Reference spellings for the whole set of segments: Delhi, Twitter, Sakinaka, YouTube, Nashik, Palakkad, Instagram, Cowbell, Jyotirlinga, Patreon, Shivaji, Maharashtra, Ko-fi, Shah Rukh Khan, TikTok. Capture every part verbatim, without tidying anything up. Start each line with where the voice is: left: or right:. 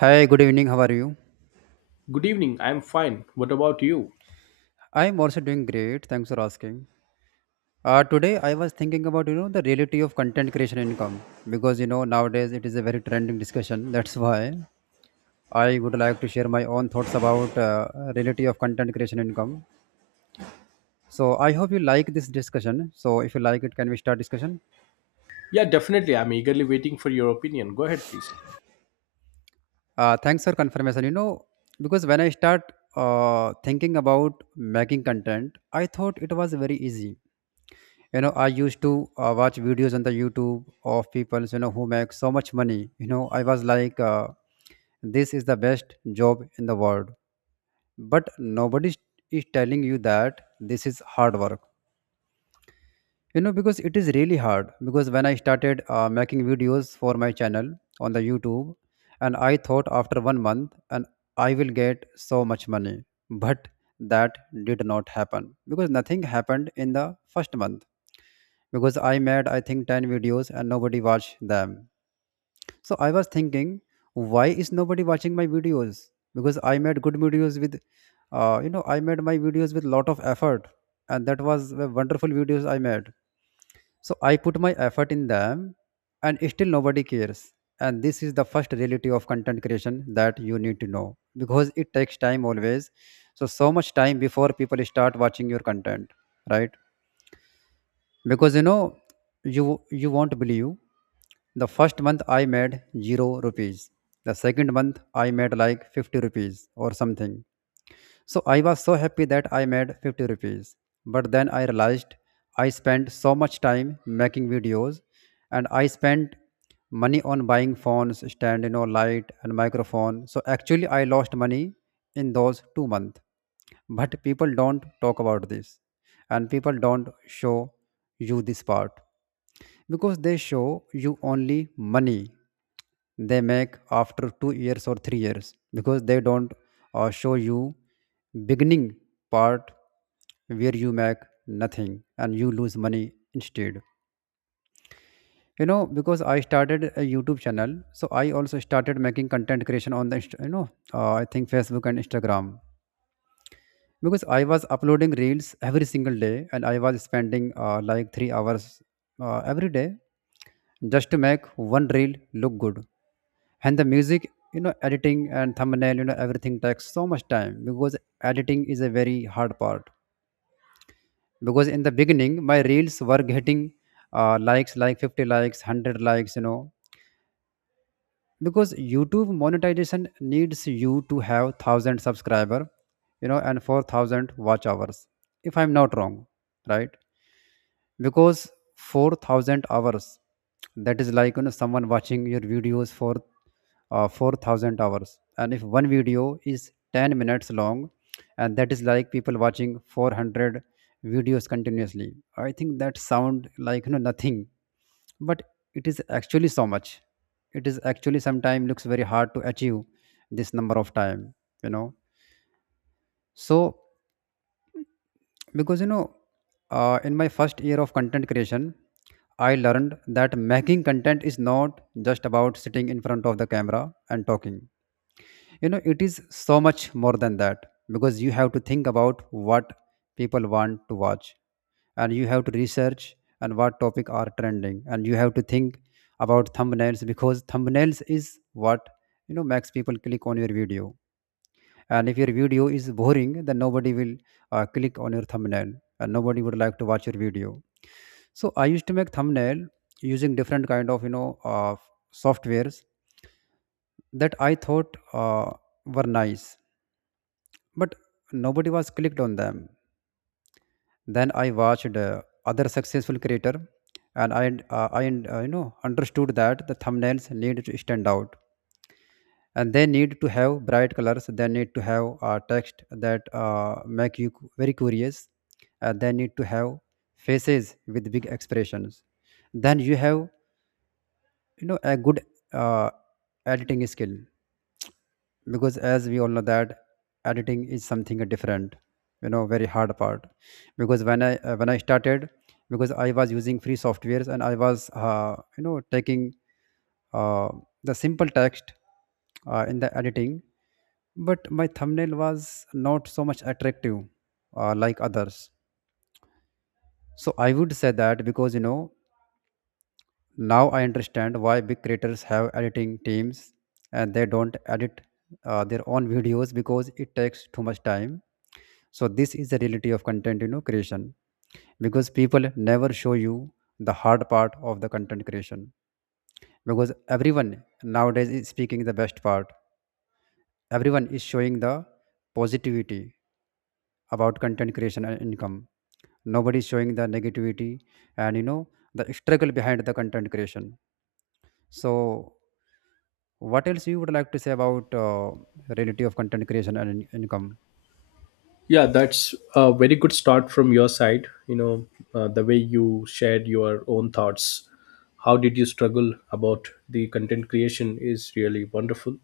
right: Hi, good evening. How are you?
left: Good evening. I'm fine. What about you?
right: I'm also doing great. Thanks for asking. Uh, today I was thinking about you know the reality of content creation income because you know nowadays it is a very trending discussion. That's why I would like to share my own thoughts about uh, reality of content creation income. So I hope you like this discussion. So if you like it, can we start discussion?
left: Yeah, definitely. I'm eagerly waiting for your opinion. Go ahead, please.
right: Uh, thanks for confirmation. You know because when I start uh, thinking about making content, I thought it was very easy. you know I used to uh, watch videos on the YouTube of people, you know who make so much money. you know I was like, uh, this is the best job in the world. But nobody is telling you that this is hard work, you know because it is really hard. Because when I started uh, making videos for my channel on the YouTube, and I thought after one month and I will get so much money, but that did not happen. Because nothing happened in the first month, because I made, I think, ten videos and nobody watched them. So I was thinking, why is nobody watching my videos? Because I made good videos with, uh, you know, I made my videos with lot of effort, and that was the wonderful videos I made. So I put my effort in them, and still nobody cares. And this is the first reality of content creation that you need to know because it takes time always. So so much time before people start watching your content, right? Because, you know, you you won't believe. The first month I made zero rupees. The second month I made like fifty rupees or something. So I was so happy that I made fifty rupees. But then I realized I spent so much time making videos, and I spent money on buying phones, stand, you know, light and microphone. So actually I lost money in those two months. But people don't talk about this, and people don't show you this part because they show you only money they make after two years or three years, because they don't uh, show you beginning part where you make nothing and you lose money instead. You know because I started a YouTube channel, so I also started making content creation on the Inst- you know uh, I think Facebook and Instagram. Because I was uploading reels every single day, and I was spending uh, like three hours uh, every day just to make one reel look good. And the music, you know, editing and thumbnail, you know, everything takes so much time because editing is a very hard part. Because in the beginning, my reels were getting uh, likes, like fifty likes, one hundred likes, you know, because YouTube monetization needs you to have one thousand subscriber, you know and four thousand watch hours, if I'm not wrong, right? Because four thousand hours, that is like, you know someone watching your videos for uh, four thousand hours, and if one video is ten minutes long, and that is like people watching four hundred videos continuously. I think that sound like, you know nothing, but it is actually so much. It is actually sometime looks very hard to achieve this number of time, you know so because you know uh, in my first year of content creation, I learned that making content is not just about sitting in front of the camera and talking. You know it is so much more than that. Because you have to think about what people want to watch, and you have to research, and what topic are trending, and you have to think about thumbnails because thumbnails is what, you know makes people click on your video. And if your video is boring, then nobody will uh, click on your thumbnail, and nobody would like to watch your video. So I used to make thumbnail using different kind of you know uh, softwares that I thought uh, were nice, but nobody was clicked on them. Then I watched uh, other successful creator, and I uh, I uh, you know understood that the thumbnails need to stand out, and they need to have bright colors. They need to have uh, text that uh, make you cu- very curious. Uh, they need to have faces with big expressions. Then you have you know a good uh, editing skill, because as we all know that editing is something different, you know very hard part. Because when i uh, when i started, because I was using free softwares, and I was uh, you know taking uh, the simple text uh, in the editing, but my thumbnail was not so much attractive uh, like others. So I would say that, because you know now I understand why big creators have editing teams and they don't edit uh, their own videos, because it takes too much time. So this is the reality of content you know creation. Because people never show you the hard part of the content creation, because everyone nowadays is speaking the best part. Everyone is showing the positivity about content creation and income. Nobody is showing the negativity and, you know the struggle behind the content creation. So what else you would like to say about uh, reality of content creation and in- income?
left: Yeah, that's a very good start from your side. You know, uh, the way you shared your own thoughts. How did you struggle about the content creation is really wonderful.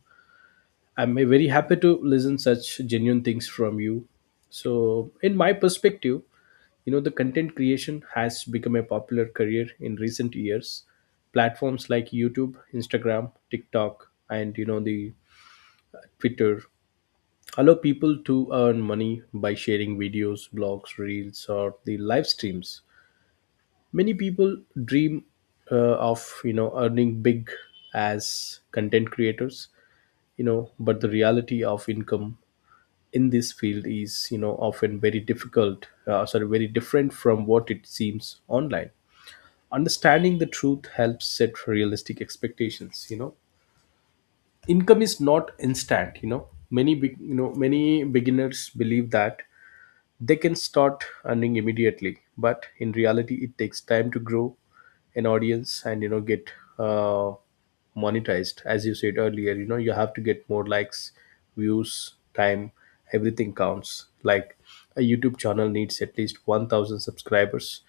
left: I'm very happy to listen such genuine things from you. So, in my perspective, you know, the content creation has become a popular career in recent years. Platforms like YouTube, Instagram, TikTok, and you know the Twitter allow people to earn money by sharing videos, blogs, reels, or the live streams. Many people dream, uh, of, you know, earning big as content creators. You know, but the reality of income in this field is, you know, often very difficult, uh, sorry, very different from what it seems online. Understanding the truth helps set realistic expectations, you know. Income is not instant. You know, many big, you know, many beginners believe that they can start earning immediately, but in reality, it takes time to grow an audience and, you know, get uh, monetized. As you said earlier, you know, you have to get more likes, views, time. Everything counts. Like a YouTube channel needs at least one thousand subscribers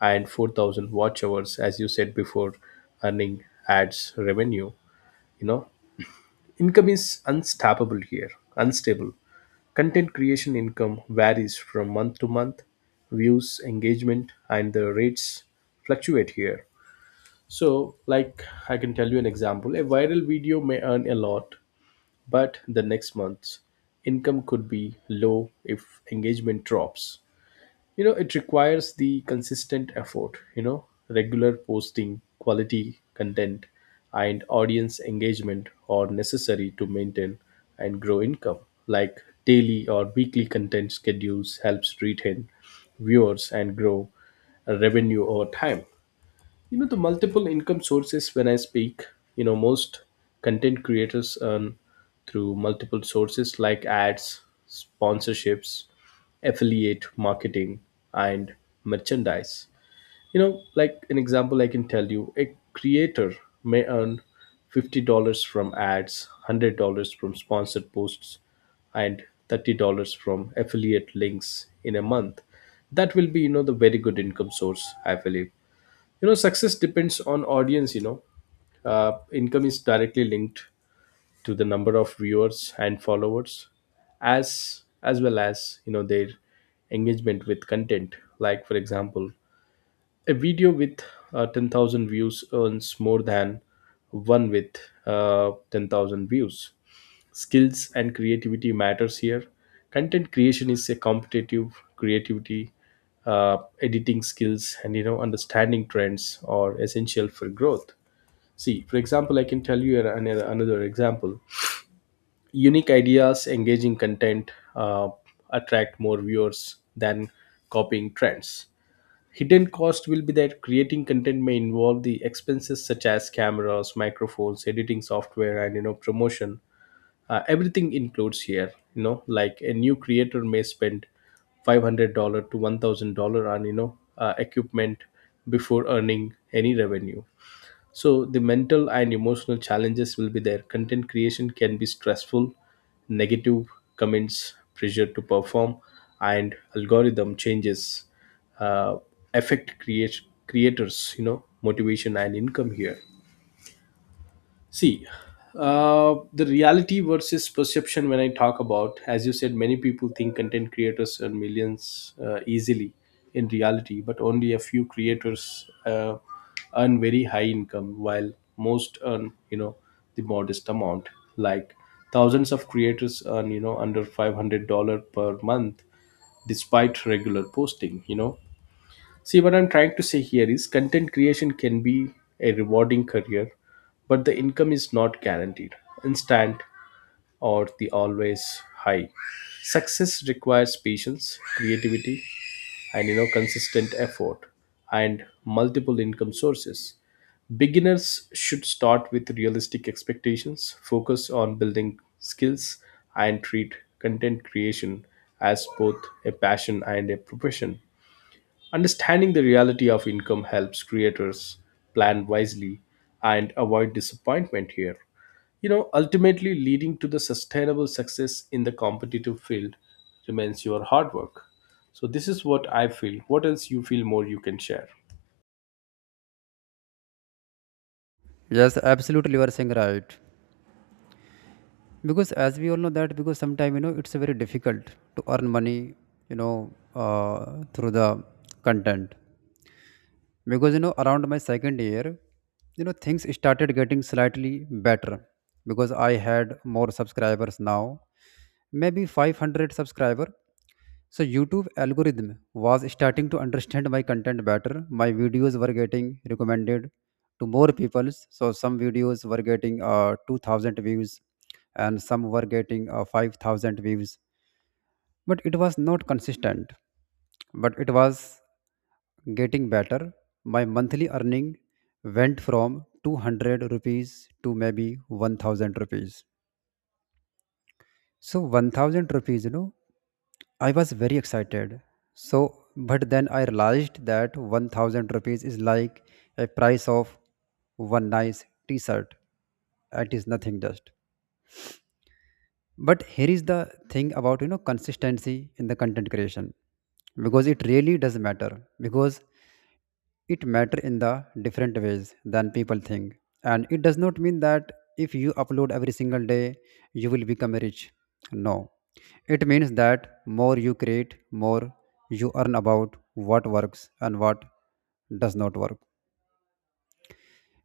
left: and four thousand watch hours, as you said before, earning ads revenue. You know, income is unstoppable here, unstable. Content creation income varies from month to month. Views, engagement, and the rates fluctuate here. So, like, I can tell you an example, a viral video may earn a lot, but the next month's income could be low if engagement drops. You know, it requires the consistent effort. You know, regular posting, quality content, and audience engagement are necessary to maintain and grow income. Like daily or weekly content schedules helps retain viewers and grow revenue over time. You know, the multiple income sources, when I speak, you know, most content creators earn through multiple sources like ads, sponsorships, affiliate marketing, and merchandise. You know, like an example, I can tell you, a creator may earn fifty dollars from ads, one hundred dollars from sponsored posts, and thirty dollars from affiliate links in a month. That will be, you know, the very good income source, I believe. You know, success depends on audience. You know, uh, income is directly linked to the number of viewers and followers, as as well as, you know, their engagement with content. Like, for example, a video with uh, ten thousand views earns more than one with uh, ten thousand views. Skills and creativity matters here. Content creation is a competitive creativity, uh, editing skills, and you know understanding trends are essential for growth. See, for example, I can tell you another, another example. Unique ideas, engaging content uh, attract more viewers than copying trends. Hidden cost will be that creating content may involve the expenses such as cameras, microphones, editing software, and you know promotion. Uh, everything includes here. You know, like a new creator may spend five hundred dollar to one thousand dollar on, you know, uh, equipment before earning any revenue. So the mental and emotional challenges will be there. Content creation can be stressful, negative comments, pressure to perform, and algorithm changes uh, affect create creators. You know, motivation and income here. See, uh, the reality versus perception, when I talk about, as you said, many people think content creators earn millions uh, easily, in reality, but only a few creators uh, earn very high income, while most earn, you know, the modest amount. Like thousands of creators earn, you know, under five hundred dollars per month despite regular posting, you know. See, what I'm trying to say here is content creation can be a rewarding career, but the income is not guaranteed, instant, or the always high. Success requires patience, creativity, and you know consistent effort and multiple income sources. Beginners should start with realistic expectations, focus on building skills, and treat content creation as both a passion and a profession. Understanding the reality of income helps creators plan wisely and avoid disappointment here. You know, ultimately leading to the sustainable success in the competitive field remains your hard work. So this is what I feel. What else you feel more you can share?
right: Yes, absolutely, you are saying right. Because as we all know that, because sometimes, you know it's very difficult to earn money, you know uh, through the content. Because, you know around my second year, you know things started getting slightly better, because I had more subscribers now, maybe five hundred subscriber. So YouTube algorithm was starting to understand my content better. My videos were getting recommended to more people. So some videos were getting uh, two thousand views, and some were getting uh, five thousand views. But it was not consistent. But it was getting better. My monthly earning went from two hundred rupees to maybe one thousand rupees. So one thousand rupees, you know, I was very excited. So, but then I realized that one thousand rupees is like a price of one nice t-shirt. It is nothing just. But here is the thing about you know, consistency in the content creation, because it really does matter, because it matter in the different ways than people think. And it does not mean that if you upload every single day you will become rich. No. It means that more you create, more you earn about what works and what does not work.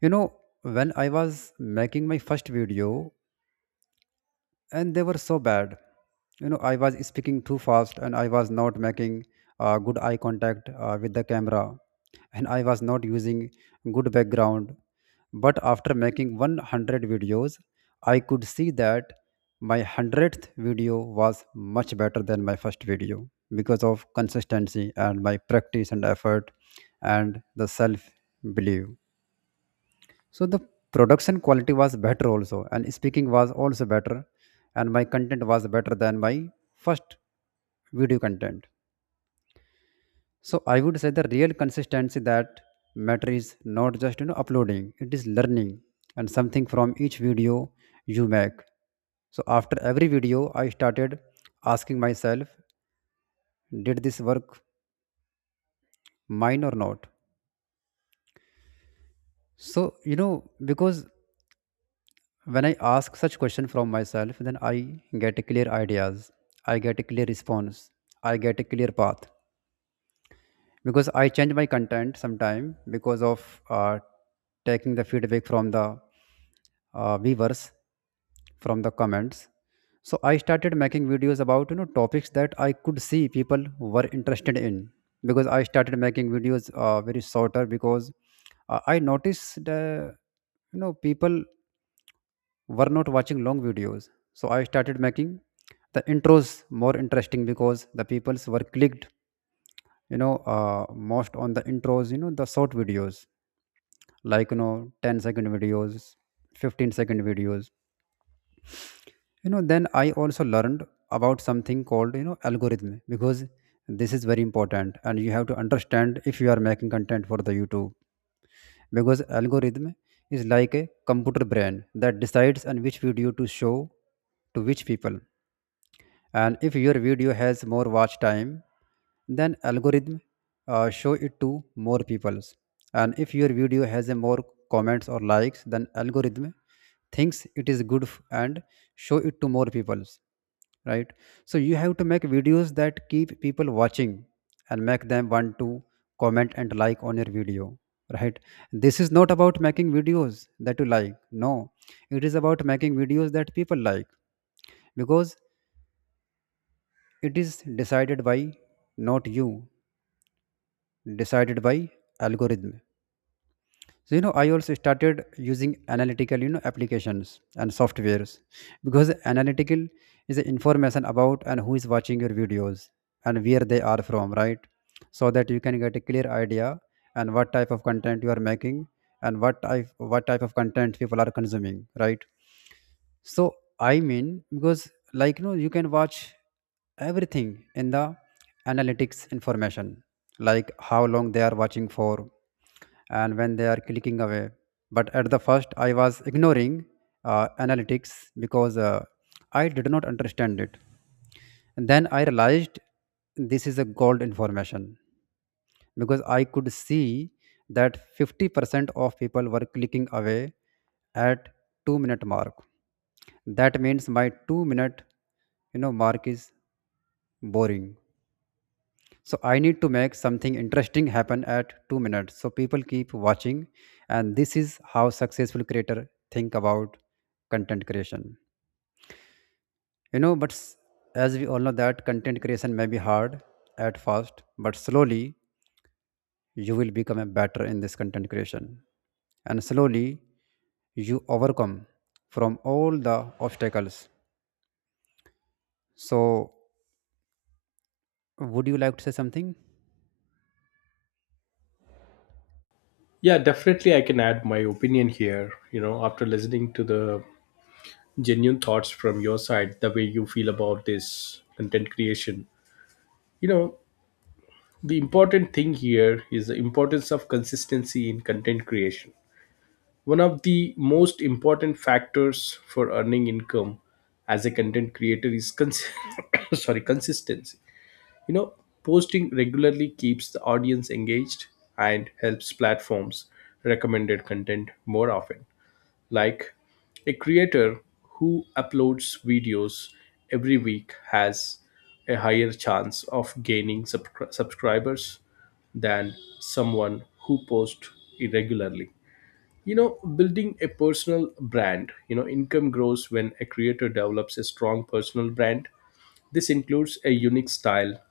right: you know when I was making my first video, and they were so bad, you know I was speaking too fast, and I was not making uh, good eye contact uh, with the camera, and I was not using good background. But after making one hundred videos, I could see that my one hundredth video was much better than my first video because of consistency and my practice and effort and the self belief. So the production quality was better also, and speaking was also better, and my content was better than my first video content. So I would say the real consistency that matter is not just you know uploading, it is learning and something from each video you make. So after every video, I started asking myself, did this work mine or not? So, you know, because when I ask such question from myself, then I get a clear ideas. I get a clear response. I get a clear path because I change my content sometime because of uh, taking the feedback from the uh, viewers from the comments. So I started making videos about you know topics that I could see people were interested in. Because I started making videos uh, very shorter, because uh, I noticed uh, you know people were not watching long videos. So I started making the intros more interesting because the peoples were clicked, you know, uh, most on the intros, you know, the short videos, like, you know, ten second videos, fifteen second videos. You know, then I also learned about something called, you know, algorithm. Because this is very important and you have to understand if you are making content for the YouTube, because algorithm is like a computer brain that decides on which video to show to which people. And if your video has more watch time, then algorithm uh, show it to more peoples. And if your video has a more comments or likes, then algorithm thinks it is good f- and show it to more peoples, right? So you have to make videos that keep people watching and make them want to comment and like on your video, right? This is not about making videos that you like. No, it is about making videos that people like, because it is decided by not you, decided by algorithm. So you know, I also started using analytical, you know, applications and softwares, because analytical is the information about and who is watching your videos and where they are from, right? So that you can get a clear idea and what type of content you are making, and what type what type of content people are consuming, right? So I mean, because like, you know, you can watch everything in the analytics information, like how long they are watching for, and when they are clicking away. But at the first, I was ignoring uh, analytics because uh, I did not understand it. And then I realized this is a gold information, because I could see that fifty percent of people were clicking away at two minute mark. That means my two minute, you know, mark is boring. So I need to make something interesting happen at two minutes so people keep watching. And this is how successful creator think about content creation. You know, but s- as we all know that content creation may be hard at first, but slowly you will become a better in this content creation, and slowly you overcome from all the obstacles. So would you like to say something?
left: Yeah, definitely I can add my opinion here, you know, after listening to the genuine thoughts from your side, the way you feel about this content creation. You know, the important thing here is the importance of consistency in content creation. One of the most important factors for earning income as a content creator is cons- sorry, consistency. You know, posting regularly keeps the audience engaged and helps platforms recommended content more often. Like a creator who uploads videos every week has a higher chance of gaining subscri- subscribers than someone who posts irregularly. You know, building a personal brand, you know, income grows when a creator develops a strong personal brand. This includes a unique style,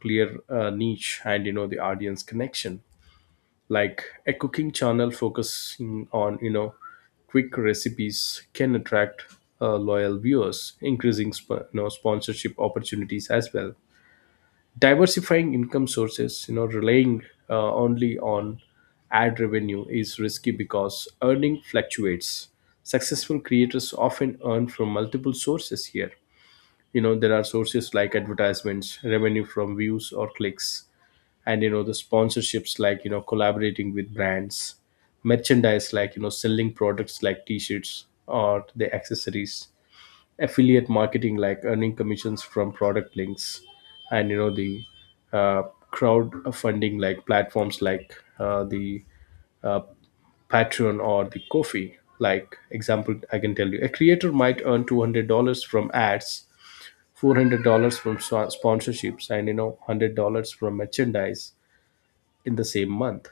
left: clear uh, niche, and you know, the audience connection, like a cooking channel focusing on, you know, quick recipes can attract uh, loyal viewers, increasing sp- you know, sponsorship opportunities as well. Diversifying income sources, you know, relying uh, only on ad revenue is risky because earning fluctuates. Successful creators often earn from multiple sources here. You know, there are sources like advertisements, revenue from views or clicks, and you know the sponsorships, like, you know, collaborating with brands; merchandise, like, you know, selling products like t-shirts or the accessories; affiliate marketing, like earning commissions from product links; and you know the uh, crowdfunding, like platforms like uh, the uh, Patreon or the Ko-fi. Like, example, I can tell you a creator might earn two hundred dollars from ads, four hundred dollars from swa- sponsorships, and you know hundred dollars from merchandise in the same month.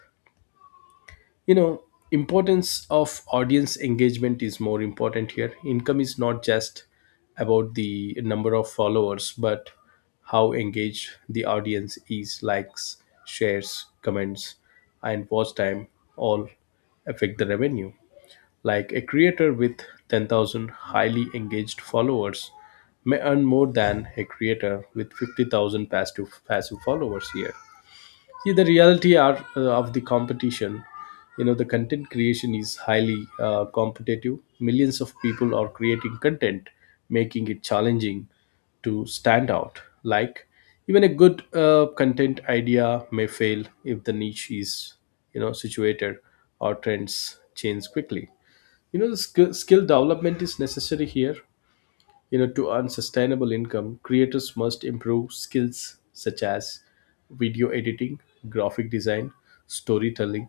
left: You know, importance of audience engagement is more important here. Income is not just about the number of followers, but how engaged the audience is. Likes, shares, comments, and watch time all affect the revenue. Like a creator with ten thousand highly engaged followers may earn more than a creator with fifty thousand passive passive followers here. See, the reality are, uh, of the competition, you know, the content creation is highly uh, competitive. Millions of people are creating content, making it challenging to stand out. Like, even a good uh, content idea may fail if the niche is, you know, situated, or trends change quickly. You know, the skill, skill development is necessary here. You know, to earn sustainable income, creators must improve skills such as video editing, graphic design, storytelling,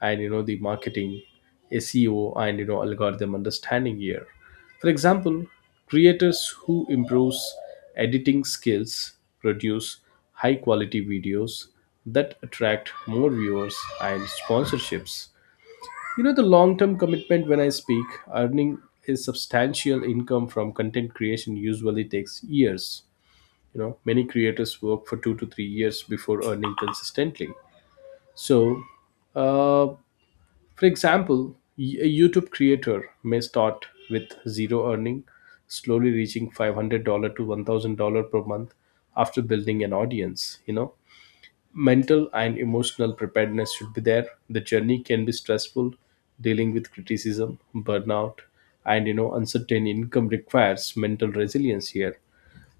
left: and you know the marketing, SEO, and you know algorithm understanding here. For example, creators who improves editing skills produce high quality videos that attract more viewers and sponsorships. You know, the long term commitment, when I speak, earning a substantial income from content creation usually takes years. You know, many creators work for two to three years before earning consistently. So, uh, for example, y- a YouTube creator may start with zero earning, slowly reaching five hundred dollars to one thousand dollars per month after building an audience. You know, mental and emotional preparedness should be there. The journey can be stressful, dealing with criticism, burnout, and you know uncertain income requires mental resilience here.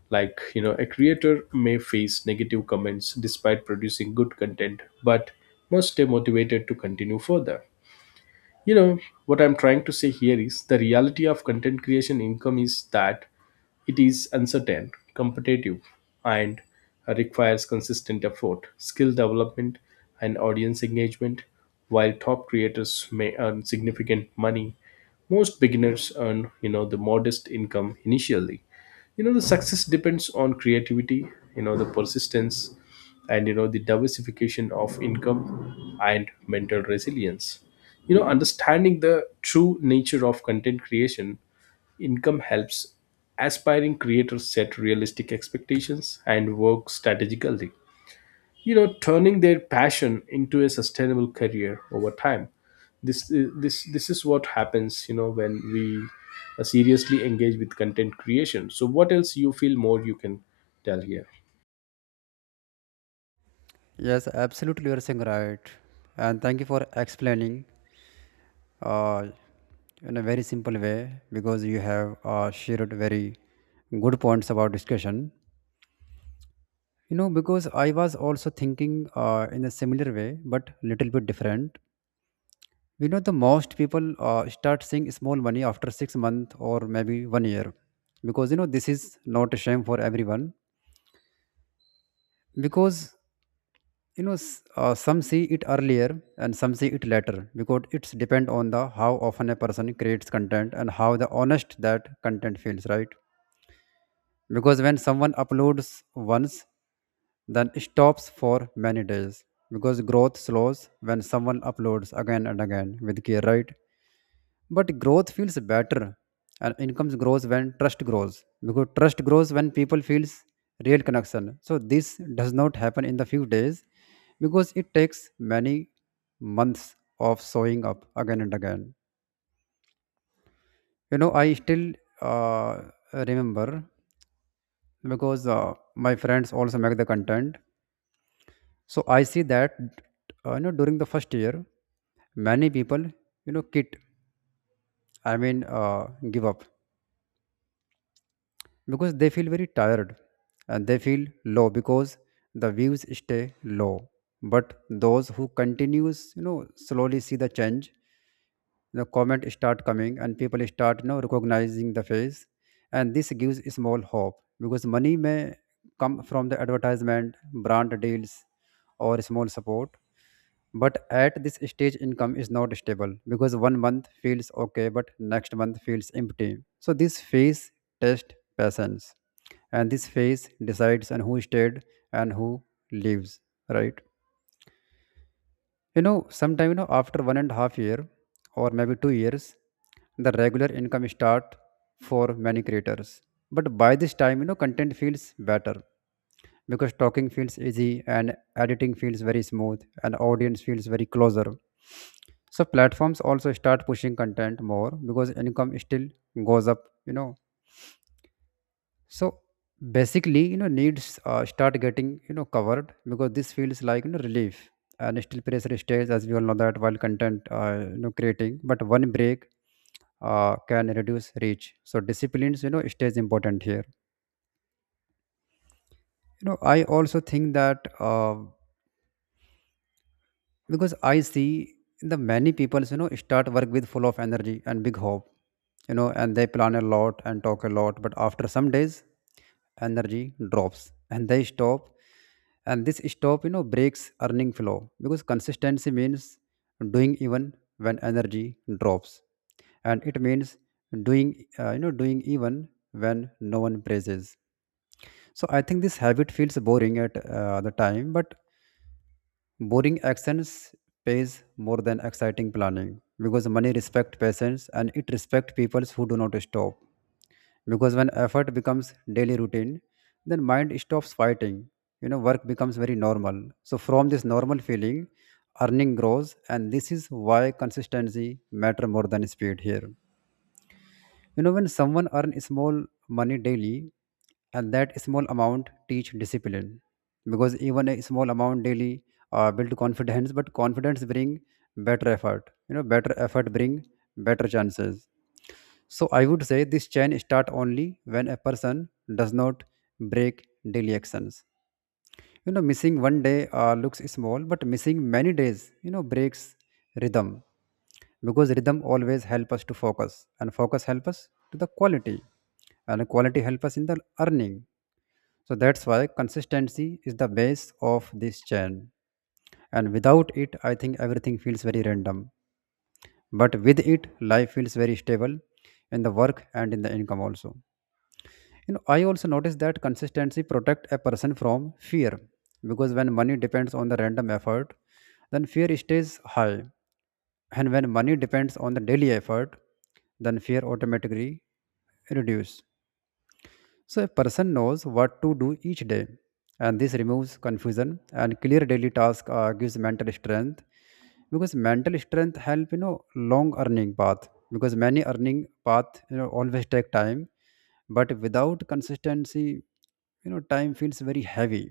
left: Like, you know, a creator may face negative comments despite producing good content, but must stay motivated to continue further. You know, what I'm trying to say here is the reality of content creation income is that it is uncertain, competitive, and requires consistent effort, skill development, and audience engagement. While top creators may earn significant money, most beginners earn, you know, the modest income initially. You know, the success depends on creativity, you know, the persistence, and you know, the diversification of income and mental resilience. You know, understanding the true nature of content creation income helps aspiring creators set realistic expectations and work strategically. You know, turning their passion into a sustainable career over time. This I- this this is what happens. You know, when we uh, seriously engage with content creation. So, what else you feel more you can tell here?
right: Yes, absolutely, you're saying right. And thank you for explaining, uh, in a very simple way, because you have uh, shared very good points about discussion. You know, because I was also thinking uh, in a similar way, but little bit different. You know, the most people uh, start seeing small money after six months or maybe one year, because you know this is not a shame for everyone, because you know s- uh, some see it earlier and some see it later, because it's depend on the how often a person creates content and how the honest that content feels, right? Because when someone uploads once, then stops for many days, because growth slows. When someone uploads again and again with care, right, but growth feels better and income grows when trust grows, because trust grows when people feels real connection. So this does not happen in the few days, because it takes many months of showing up again and again. You know, I still uh, remember, because uh, my friends also make the content. So I see that, uh, you know, during the first year, many people, you know, quit. I mean, uh, give up, because they feel very tired and they feel low because the views stay low. But those who continues, you know, slowly see the change. The comment start coming and people start, you know, recognizing the face, and this gives a small hope because money may come from the advertisement, brand deals, or small support. But at this stage, income is not stable, because one month feels okay, but next month feels empty. So this phase tests patience, and this phase decides and who stayed and who leaves, right? You know, sometime you know after one and a half year, or maybe two years, the regular income start for many creators. But by this time, you know, content feels better, because talking feels easy and editing feels very smooth and audience feels very closer. So platforms also start pushing content more, because income still goes up, you know. So basically, you know, needs uh, start getting, you know, covered, because this feels like, you know, relief. And still pressure stays, as we all know, that while content, uh, you know, creating, but one break uh, can reduce reach. So disciplines, you know, stays important here. You know, I also think that, uh, because I see the many people, you know, start work with full of energy and big hope, you know, and they plan a lot and talk a lot. But after some days, energy drops and they stop, and this stop, you know, breaks earning flow, because consistency means doing even when energy drops. And it means doing uh, you know doing even when no one praises. So I think this habit feels boring at uh, the time, but boring actions pays more than exciting planning, because money respect patience and it respect people who do not stop. Because when effort becomes daily routine, then mind stops fighting. You know, work becomes very normal. So from this normal feeling, earning grows, and this is why consistency matter more than speed here. You know, when someone earn small money daily, and that small amount teach discipline, because even a small amount daily uh, build confidence, but confidence bring better effort. You know, better effort bring better chances. So I would say this chain start only when a person does not break daily actions. You know, missing one day uh, looks small, but missing many days, you know, breaks rhythm, because rhythm always help us to focus, and focus help us to the quality, and quality help us in the earning. So that's why consistency is the base of this chain, and without it, I think everything feels very random. But with it, life feels very stable in the work and in the income also. You know, I also noticed that consistency protect a person from fear, because when money depends on the random effort, then fear stays high. And when money depends on the daily effort, then fear automatically reduce. So a person knows what to do each day, and this removes confusion. And clear daily task uh, gives mental strength, because mental strength help, you know, long earning path, because many earning path, you know, always take time. But without consistency, you know, time feels very heavy,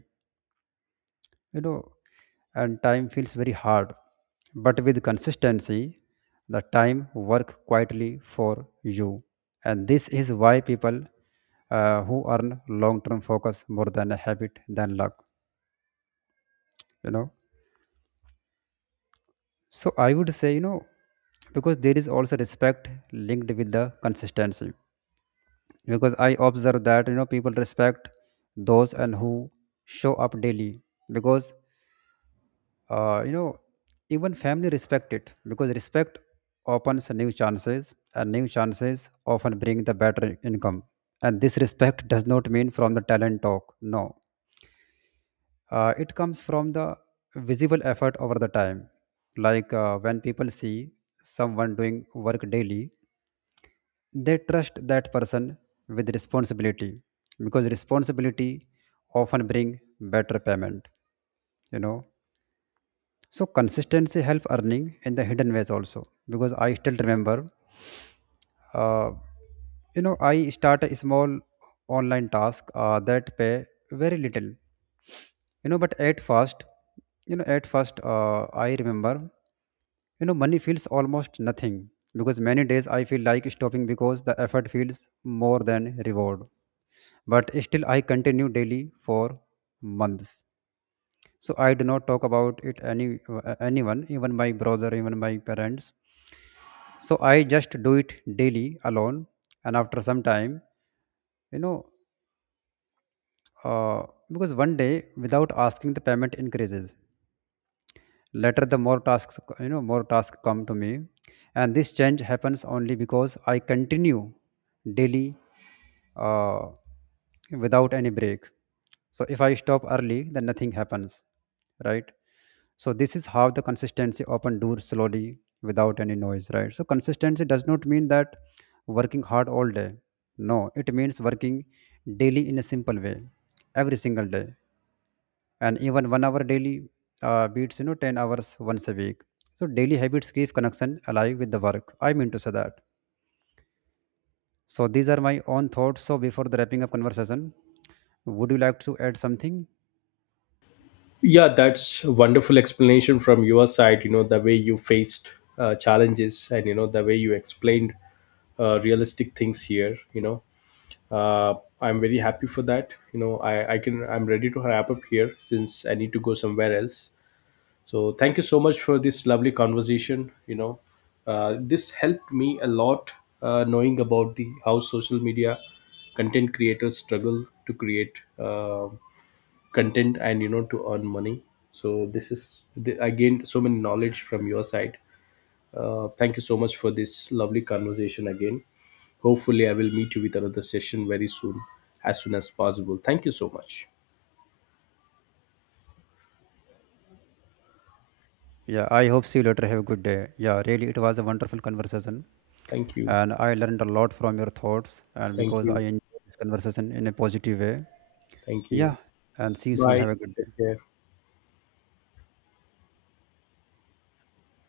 right: you know, and time feels very hard. But with consistency, the time work quietly for you. And this is why people uh, who earn long term focus more than a habit than luck, you know. So I would say, you know, because there is also respect linked with the consistency, because I observe that, you know, people respect those and who show up daily, because, uh, you know, even family respect it, because respect opens new chances, and new chances often bring the better income. And this respect does not mean from the talent talk. No, uh, it comes from the visible effort over the time. Like, uh, when people see someone doing work daily, they trust that person with responsibility, because responsibility often bring better payment, you know. So consistency help earning in the hidden ways also, because I still remember, uh, you know, I start a small online task uh, that pay very little, you know. But at first, you know, at first uh, I remember, you know, money feels almost nothing, because many days I feel like stopping because the effort feels more than reward. But still I continue daily for months. So I do not talk about it any, uh, anyone, even my brother, even my parents. So I just do it daily alone. And after some time, you know, uh, because one day without asking the payment increases. Later the more tasks you know more tasks come to me, and this change happens only because I continue daily, uh, without any break. So if I stop early, then nothing happens, right? So this is how the consistency open doors slowly without any noise, right? So consistency does not mean that working hard all day. No, it means working daily in a simple way, every single day, and even one hour daily uh, beats, you know, ten hours once a week. So daily habits keep connection alive with the work. I mean to say that. So these are my own thoughts. So before the wrapping up conversation, would you like to add something?
left: Yeah, that's a wonderful explanation from your side. You know, the way you faced uh, challenges and, you know, the way you explained uh, realistic things here, you know. uh, I'm very happy for that. You know, i i can, I'm ready to wrap up here since I need to go somewhere else. So thank you so much for this lovely conversation. You know, uh, this helped me a lot, uh, knowing about the how social media content creators struggle to create uh, content and you know to earn money. So this is the, I gained so many knowledge from your side. Uh, thank you so much for this lovely conversation again. Hopefully, I will meet you with another session very soon, as soon as possible. Thank you so much.
right: Yeah, I hope see you later. Have a good day. Yeah, really, it was a wonderful conversation.
left: Thank you.
right: And I learned a lot from your thoughts. And
left: Thank
right: because I
left: you.
right: enjoyed this conversation in a positive way.
left: Thank you.
right: Yeah, and see you soon.
left: Bye.
right: Have a good
left: Take
right: day.
left: care.